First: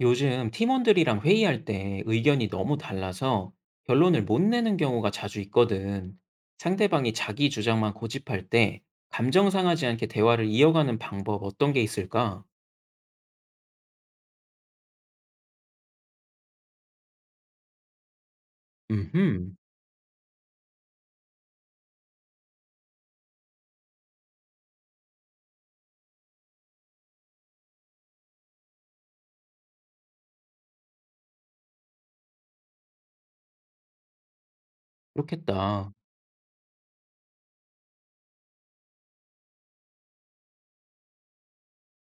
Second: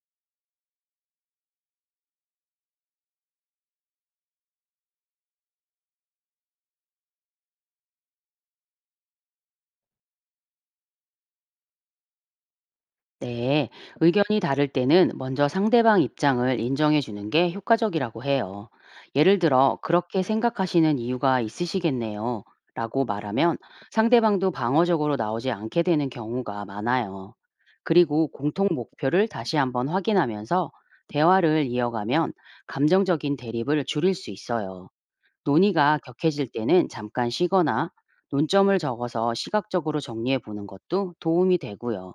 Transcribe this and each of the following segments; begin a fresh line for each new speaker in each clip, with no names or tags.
요즘 팀원들이랑 회의할 때 의견이 너무 달라서 결론을 못 내는 경우가 자주 있거든. 상대방이 자기 주장만 고집할 때 감정 상하지 않게 대화를 이어가는 방법 어떤 게 있을까?
네, 의견이 다를 때는 먼저 상대방 입장을 인정해 주는 게 효과적이라고 해요. 예를
음흠,
들어, 그렇게 생각하시는 이유가 있으시겠네요. 라고 말하면 상대방도 방어적으로 나오지 않게 되는 경우가 많아요. 그리고 공통 목표를 다시 한번 확인하면서 대화를 이어가면 감정적인 대립을 줄일 수 있어요.
그렇겠다.
논의가 격해질 때는 잠깐 쉬거나 논점을 적어서 시각적으로 정리해 보는 것도 도움이 되고요.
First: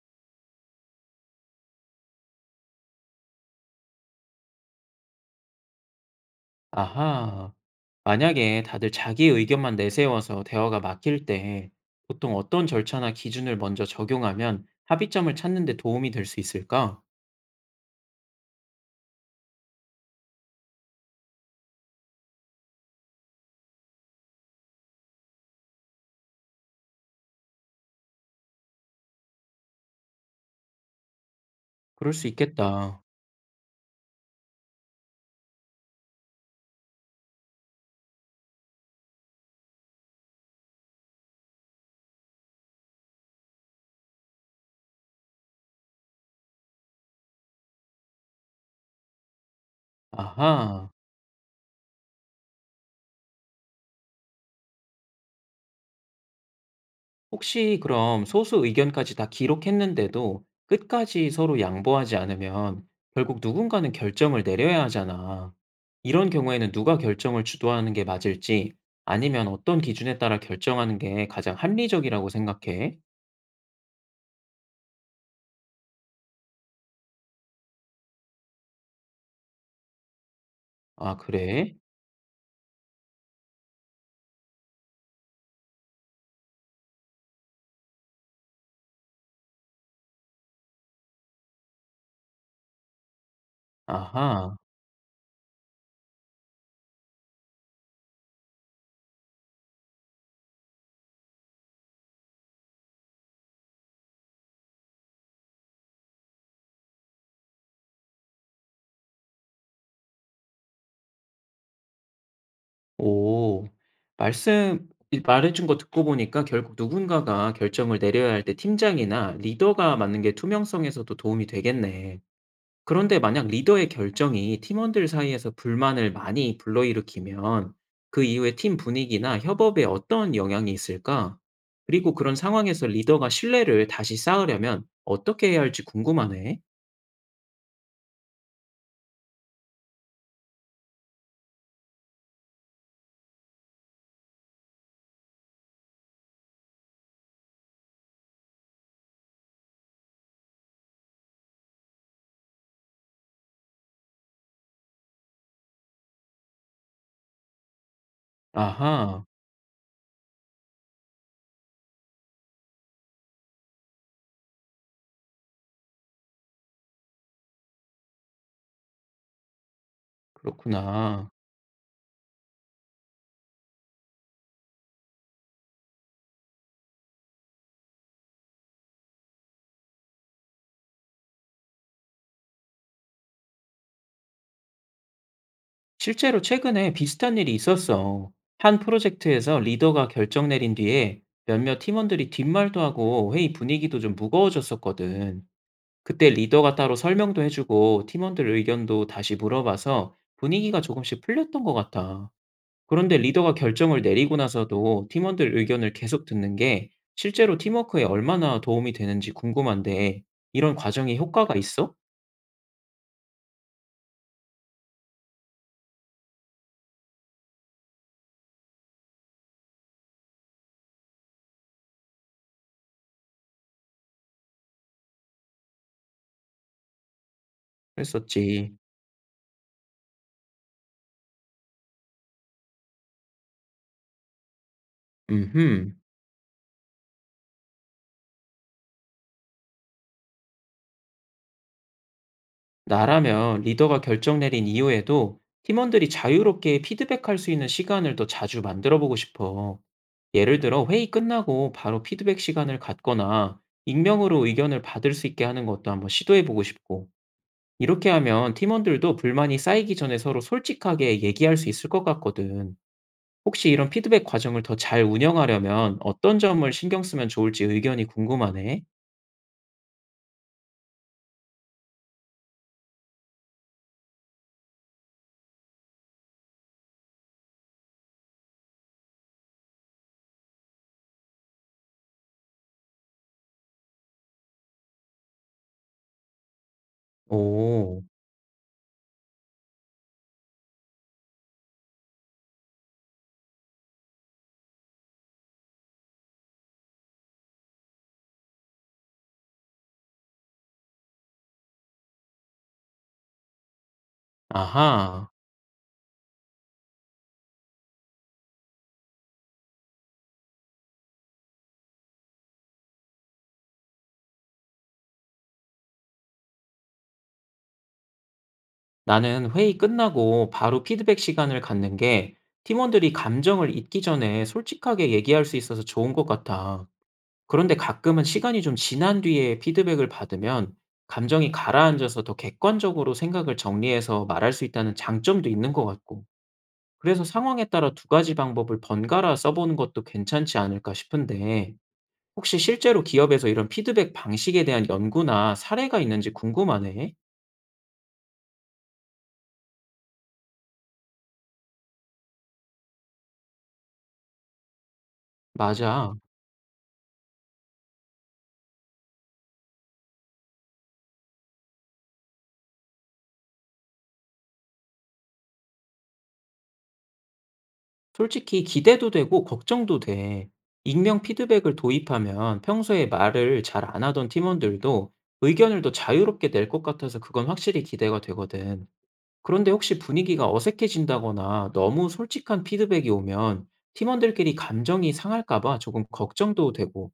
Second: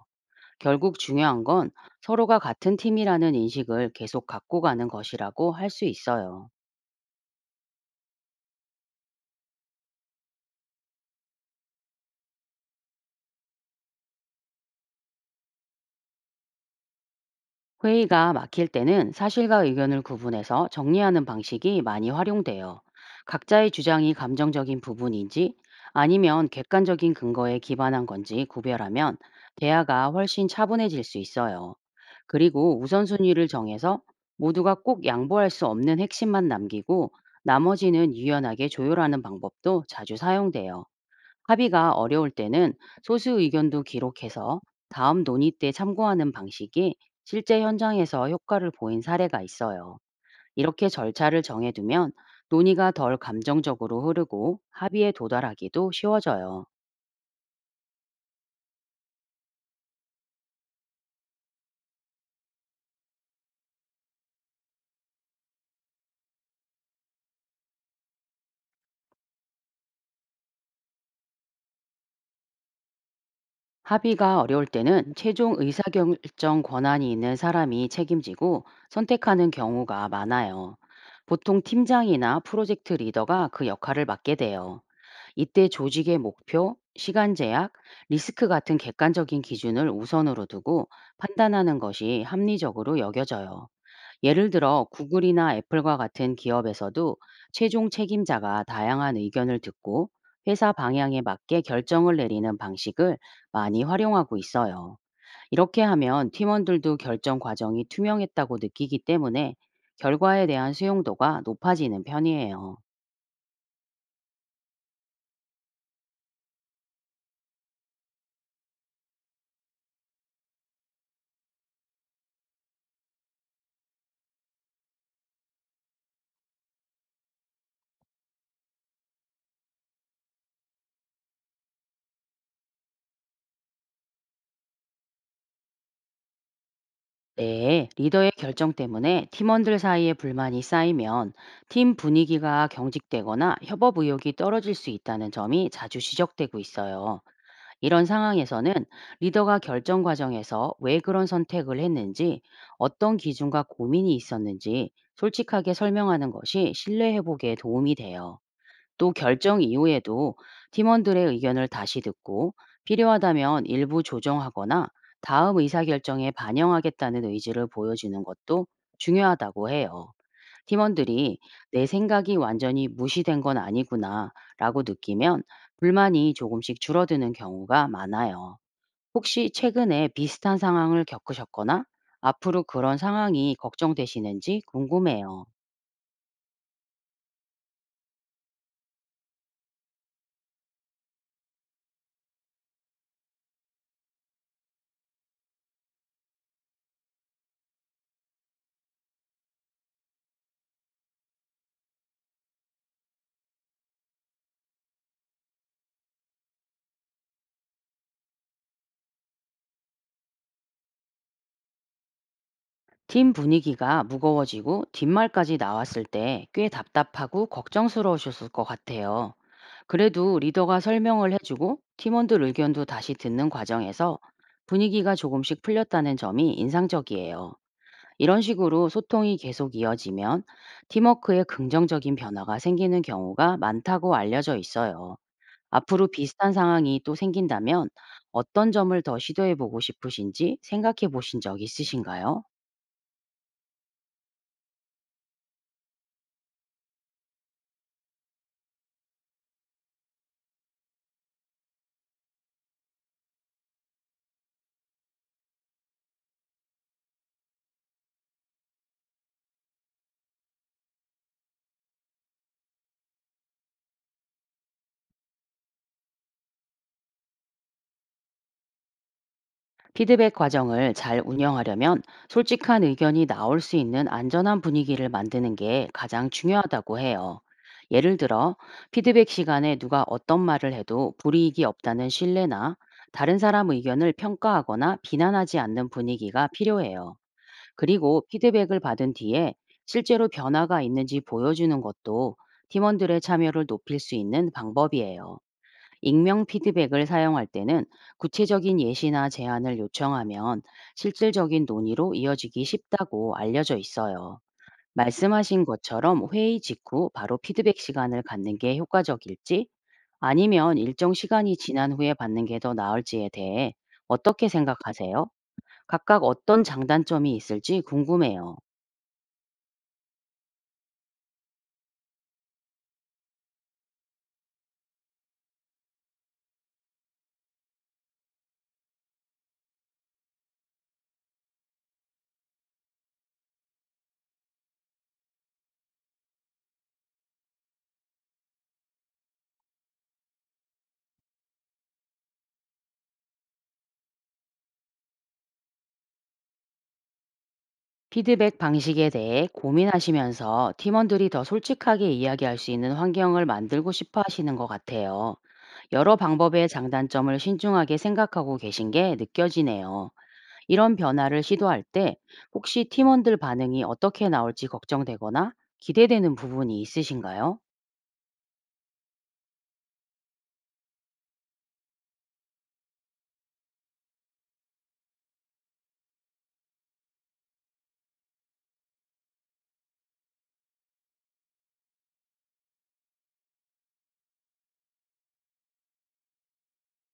결국 중요한 건 서로가 같은 팀이라는 인식을 계속 갖고 가는 것이라고 할 수 있어요.
아하. 만약에 다들 자기 의견만 내세워서 대화가 막힐 때 보통 어떤 절차나 기준을 먼저 적용하면 합의점을 찾는 데 도움이 될 수 있을까?
회의가 막힐 때는 사실과 의견을 구분해서 정리하는 방식이 많이 활용돼요. 각자의 주장이 감정적인 부분인지 아니면 객관적인 근거에 기반한 건지 구별하면 대화가 훨씬 차분해질 수 있어요.
그럴 수
그리고
있겠다.
우선순위를 정해서 모두가 꼭 양보할 수 없는 핵심만 남기고 나머지는 유연하게 조율하는 방법도 자주 사용돼요. 합의가 어려울 때는 소수 의견도 기록해서 다음 논의 때 참고하는 방식이 실제 현장에서 효과를 보인 사례가 있어요. 이렇게
아하.
절차를 정해두면 논의가 덜 감정적으로 흐르고 합의에 도달하기도 쉬워져요.
혹시 그럼 소수 의견까지 다 기록했는데도 끝까지 서로 양보하지 않으면 결국 누군가는 결정을 내려야 하잖아. 이런 경우에는 누가 결정을 주도하는 게 맞을지 아니면 어떤 기준에 따라 결정하는 게 가장 합리적이라고 생각해?
합의가 어려울 때는 최종 의사결정 권한이 있는 사람이 책임지고 선택하는 경우가 많아요.
아,
보통
그래?
팀장이나 프로젝트 리더가 그 역할을 맡게 돼요. 이때 조직의 목표, 시간 제약, 리스크 같은 객관적인 기준을 우선으로 두고 판단하는 것이 합리적으로 여겨져요. 예를
아하.
들어 구글이나 애플과 같은 기업에서도 최종 책임자가 다양한 의견을 듣고 회사 방향에 맞게 결정을 내리는 방식을 많이 활용하고 있어요. 이렇게 하면 팀원들도 결정 과정이 투명했다고 느끼기 때문에 결과에 대한 수용도가 높아지는 편이에요.
오. 말해준 거 듣고 보니까 결국 누군가가 결정을 내려야 할 때 팀장이나 리더가 맞는 게 투명성에서도 도움이 되겠네. 그런데 만약 리더의 결정이 팀원들 사이에서 불만을 많이 불러일으키면 그 이후에 팀 분위기나 협업에 어떤 영향이 있을까? 그리고 그런 상황에서 리더가 신뢰를 다시 쌓으려면 어떻게 해야 할지 궁금하네.
네, 리더의 결정 때문에 팀원들 사이에 불만이 쌓이면 팀 분위기가 경직되거나 협업 의욕이 떨어질 수 있다는 점이 자주 지적되고 있어요. 이런 상황에서는 리더가 결정 과정에서 왜 그런 선택을 했는지, 어떤 기준과 고민이 있었는지 솔직하게 설명하는 것이 신뢰 회복에 도움이 돼요. 또
아하,
결정 이후에도 팀원들의 의견을 다시 듣고 필요하다면 일부 조정하거나 다음 의사결정에 반영하겠다는 의지를 보여주는 것도 중요하다고 해요.
그렇구나.
팀원들이 내 생각이 완전히 무시된 건 아니구나 라고 느끼면 불만이 조금씩 줄어드는 경우가 많아요. 혹시 최근에 비슷한 상황을 겪으셨거나 앞으로 그런 상황이 걱정되시는지 궁금해요.
실제로 최근에 비슷한 일이 있었어. 한 프로젝트에서 리더가 결정 내린 뒤에 몇몇 팀원들이 뒷말도 하고 회의 분위기도 좀 무거워졌었거든. 그때 리더가 따로 설명도 해주고 팀원들 의견도 다시 물어봐서 분위기가 조금씩 풀렸던 것 같아. 그런데 리더가 결정을 내리고 나서도 팀원들 의견을 계속 듣는 게 실제로 팀워크에 얼마나 도움이 되는지 궁금한데 이런 과정이 효과가 있어?
팀 분위기가 무거워지고 뒷말까지 나왔을 때 꽤 답답하고 걱정스러우셨을 것 같아요. 그래도 리더가 설명을 해주고 팀원들 의견도 다시 듣는 과정에서 분위기가 조금씩 풀렸다는 점이 인상적이에요. 이런
했었지.
식으로 소통이 계속 이어지면 팀워크에 긍정적인 변화가 생기는 경우가 많다고 알려져 있어요.
음흠.
앞으로 비슷한 상황이 또 생긴다면 어떤 점을 더 시도해 보고 싶으신지 생각해 보신 적 있으신가요?
나라면 리더가 결정 내린 이후에도 팀원들이 자유롭게 피드백할 수 있는 시간을 더 자주 만들어 보고 싶어. 예를 들어 회의 끝나고 바로 피드백 시간을 갖거나 익명으로 의견을 받을 수 있게 하는 것도 한번 시도해 보고 싶고, 이렇게 하면 팀원들도 불만이 쌓이기 전에 서로 솔직하게 얘기할 수 있을 것 같거든. 혹시 이런 피드백 과정을 더 잘 운영하려면 어떤 점을 신경 쓰면 좋을지 의견이 궁금하네.
피드백 과정을 잘 운영하려면 솔직한 의견이 나올 수 있는 안전한 분위기를 만드는 게 가장 중요하다고 해요. 예를 들어, 피드백 시간에 누가 어떤 말을 해도 불이익이 없다는 신뢰나 다른 사람 의견을 평가하거나 비난하지 않는 분위기가 필요해요.
오,
그리고 피드백을 받은 뒤에 실제로 변화가 있는지 보여주는 것도 팀원들의 참여를 높일 수 있는 방법이에요. 익명 피드백을 사용할 때는 구체적인 예시나 제안을 요청하면 실질적인 논의로 이어지기 쉽다고 알려져 있어요.
아하.
말씀하신 것처럼 회의 직후 바로 피드백 시간을 갖는 게 효과적일지 아니면 일정 시간이 지난 후에 받는 게 더 나을지에 대해 어떻게 생각하세요? 각각 어떤 장단점이 있을지 궁금해요.
나는 회의 끝나고 바로 피드백 시간을 갖는 게 팀원들이 감정을 잊기 전에 솔직하게 얘기할 수 있어서 좋은 것 같아. 그런데 가끔은 시간이 좀 지난 뒤에 피드백을 받으면 감정이 가라앉아서 더 객관적으로 생각을 정리해서 말할 수 있다는 장점도 있는 것 같고. 그래서 상황에 따라 두 가지 방법을 번갈아 써보는 것도 괜찮지 않을까 싶은데, 혹시 실제로 기업에서 이런 피드백 방식에 대한 연구나 사례가 있는지 궁금하네.
피드백 방식에 대해 고민하시면서 팀원들이 더 솔직하게 이야기할 수 있는 환경을 만들고 싶어 하시는 것 같아요.
맞아.
여러 방법의 장단점을 신중하게 생각하고 계신 게 느껴지네요. 이런 변화를 시도할 때 혹시 팀원들 반응이 어떻게 나올지 걱정되거나 기대되는 부분이 있으신가요?
솔직히 기대도 되고 걱정도 돼. 익명 피드백을 도입하면 평소에 말을 잘 안 하던 팀원들도 의견을 더 자유롭게 낼 것 같아서 그건 확실히 기대가 되거든. 그런데 혹시 분위기가 어색해진다거나 너무 솔직한 피드백이 오면 팀원들끼리 감정이 상할까봐 조금 걱정도 되고,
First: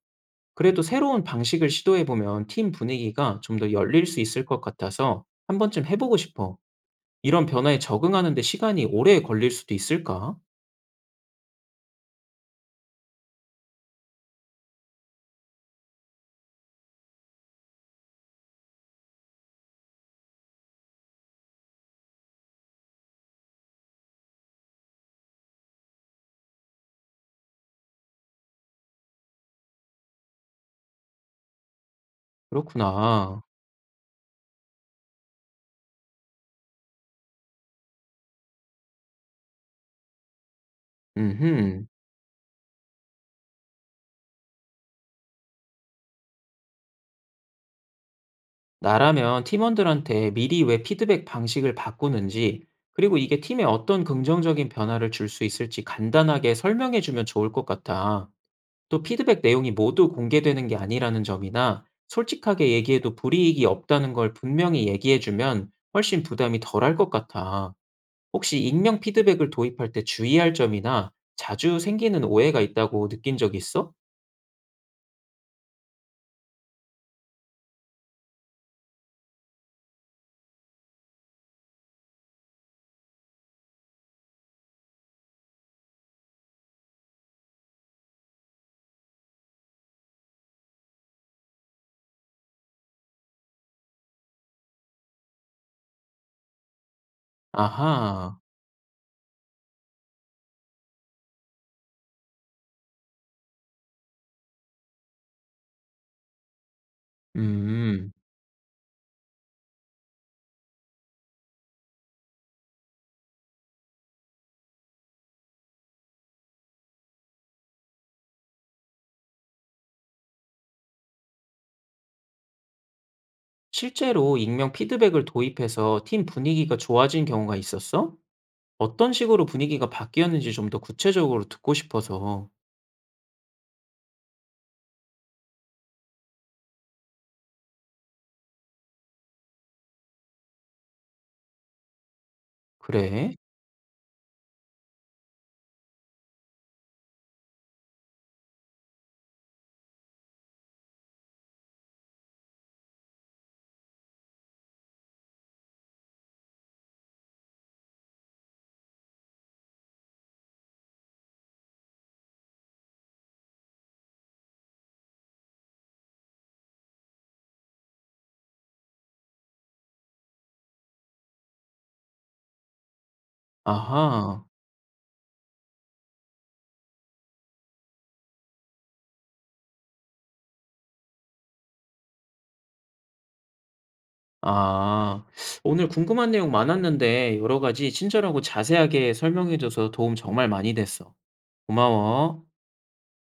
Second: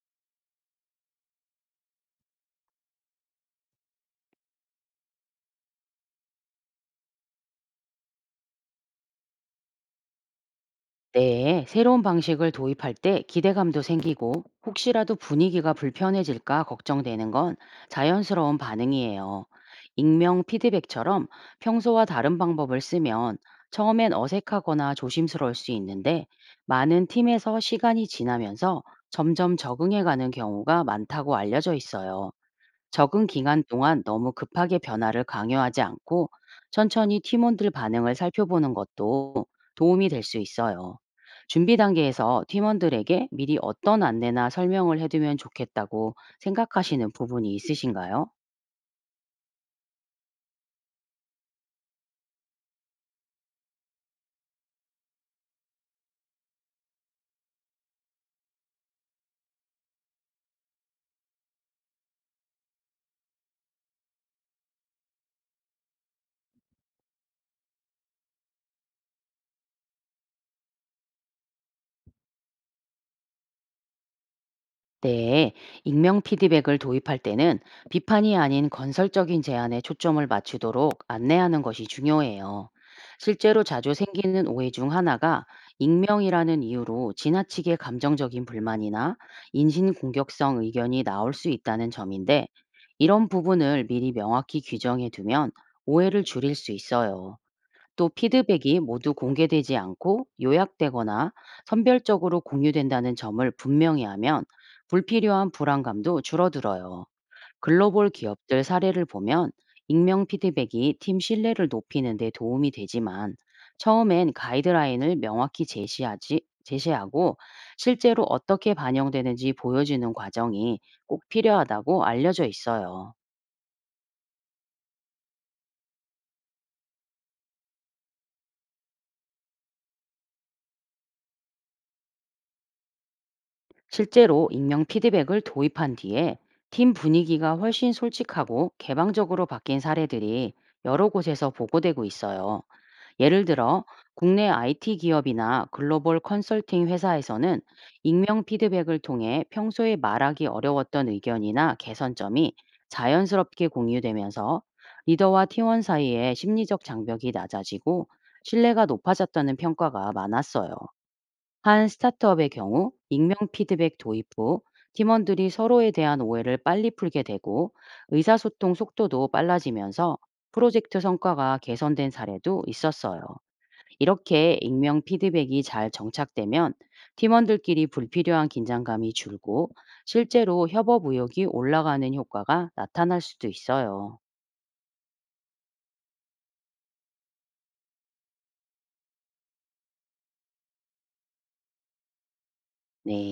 그래도 새로운 방식을 시도해보면 팀 분위기가 좀 더 열릴 수 있을 것 같아서 한 번쯤 해보고 싶어. 이런 변화에 적응하는데 시간이 오래 걸릴 수도 있을까?
네, 새로운 방식을 도입할 때 기대감도 생기고 혹시라도 분위기가 불편해질까 걱정되는 건 자연스러운 반응이에요. 익명 피드백처럼 평소와 다른 방법을 쓰면 처음엔 어색하거나 조심스러울 수 있는데 많은 팀에서 시간이 지나면서 점점 적응해가는 경우가 많다고 알려져 있어요. 적응
그렇구나.
기간 동안 너무 급하게 변화를 강요하지 않고 천천히 팀원들 반응을 살펴보는 것도 도움이 될 수 있어요. 준비
음흠.
단계에서 팀원들에게 미리 어떤 안내나 설명을 해두면 좋겠다고 생각하시는 부분이 있으신가요?
나라면 팀원들한테 미리 왜 피드백 방식을 바꾸는지, 그리고 이게 팀에 어떤 긍정적인 변화를 줄 수 있을지 간단하게 설명해 주면 좋을 것 같아. 또 피드백 내용이 모두 공개되는 게 아니라는 점이나 솔직하게 얘기해도 불이익이 없다는 걸 분명히 얘기해 주면 훨씬 부담이 덜할 것 같아. 혹시 익명 피드백을 도입할 때 주의할 점이나 자주 생기는 오해가 있다고 느낀 적 있어?
네, 익명 피드백을 도입할 때는 비판이 아닌 건설적인 제안에 초점을 맞추도록 안내하는 것이 중요해요. 실제로 자주 생기는 오해 중 하나가 익명이라는 이유로 지나치게 감정적인 불만이나 인신공격성 의견이 나올 수 있다는 점인데, 이런 부분을 미리 명확히 규정해 두면 오해를 줄일 수 있어요. 또
아하.
피드백이 모두 공개되지 않고 요약되거나 선별적으로 공유된다는 점을 분명히 하면 불필요한 불안감도 줄어들어요. 글로벌
음.
기업들 사례를 보면 익명 피드백이 팀 신뢰를 높이는 데 도움이 되지만 처음엔 가이드라인을 제시하고 실제로 어떻게 반영되는지 보여주는 과정이 꼭 필요하다고 알려져 있어요.
실제로 익명 피드백을 도입해서 팀 분위기가 좋아진 경우가 있었어? 어떤 식으로 분위기가 바뀌었는지 좀 더 구체적으로 듣고 싶어서.
실제로 익명 피드백을 도입한 뒤에 팀 분위기가 훨씬 솔직하고 개방적으로 바뀐 사례들이 여러 곳에서 보고되고 있어요.
그래?
예를 들어 국내 IT 기업이나 글로벌 컨설팅 회사에서는 익명 피드백을 통해 평소에 말하기 어려웠던 의견이나 개선점이 자연스럽게 공유되면서 리더와 팀원 사이의 심리적 장벽이 낮아지고 신뢰가 높아졌다는 평가가 많았어요. 한 스타트업의 경우 익명 피드백 도입 후 팀원들이 서로에 대한 오해를 빨리 풀게 되고 의사소통 속도도 빨라지면서 프로젝트 성과가 개선된 사례도 있었어요.
아하.
이렇게 익명 피드백이 잘 정착되면 팀원들끼리 불필요한 긴장감이 줄고 실제로 협업 의욕이 올라가는 효과가 나타날 수도 있어요.
아, 오늘 궁금한 내용 많았는데 여러 가지 친절하고 자세하게 설명해줘서 도움 정말 많이 됐어. 고마워.
네.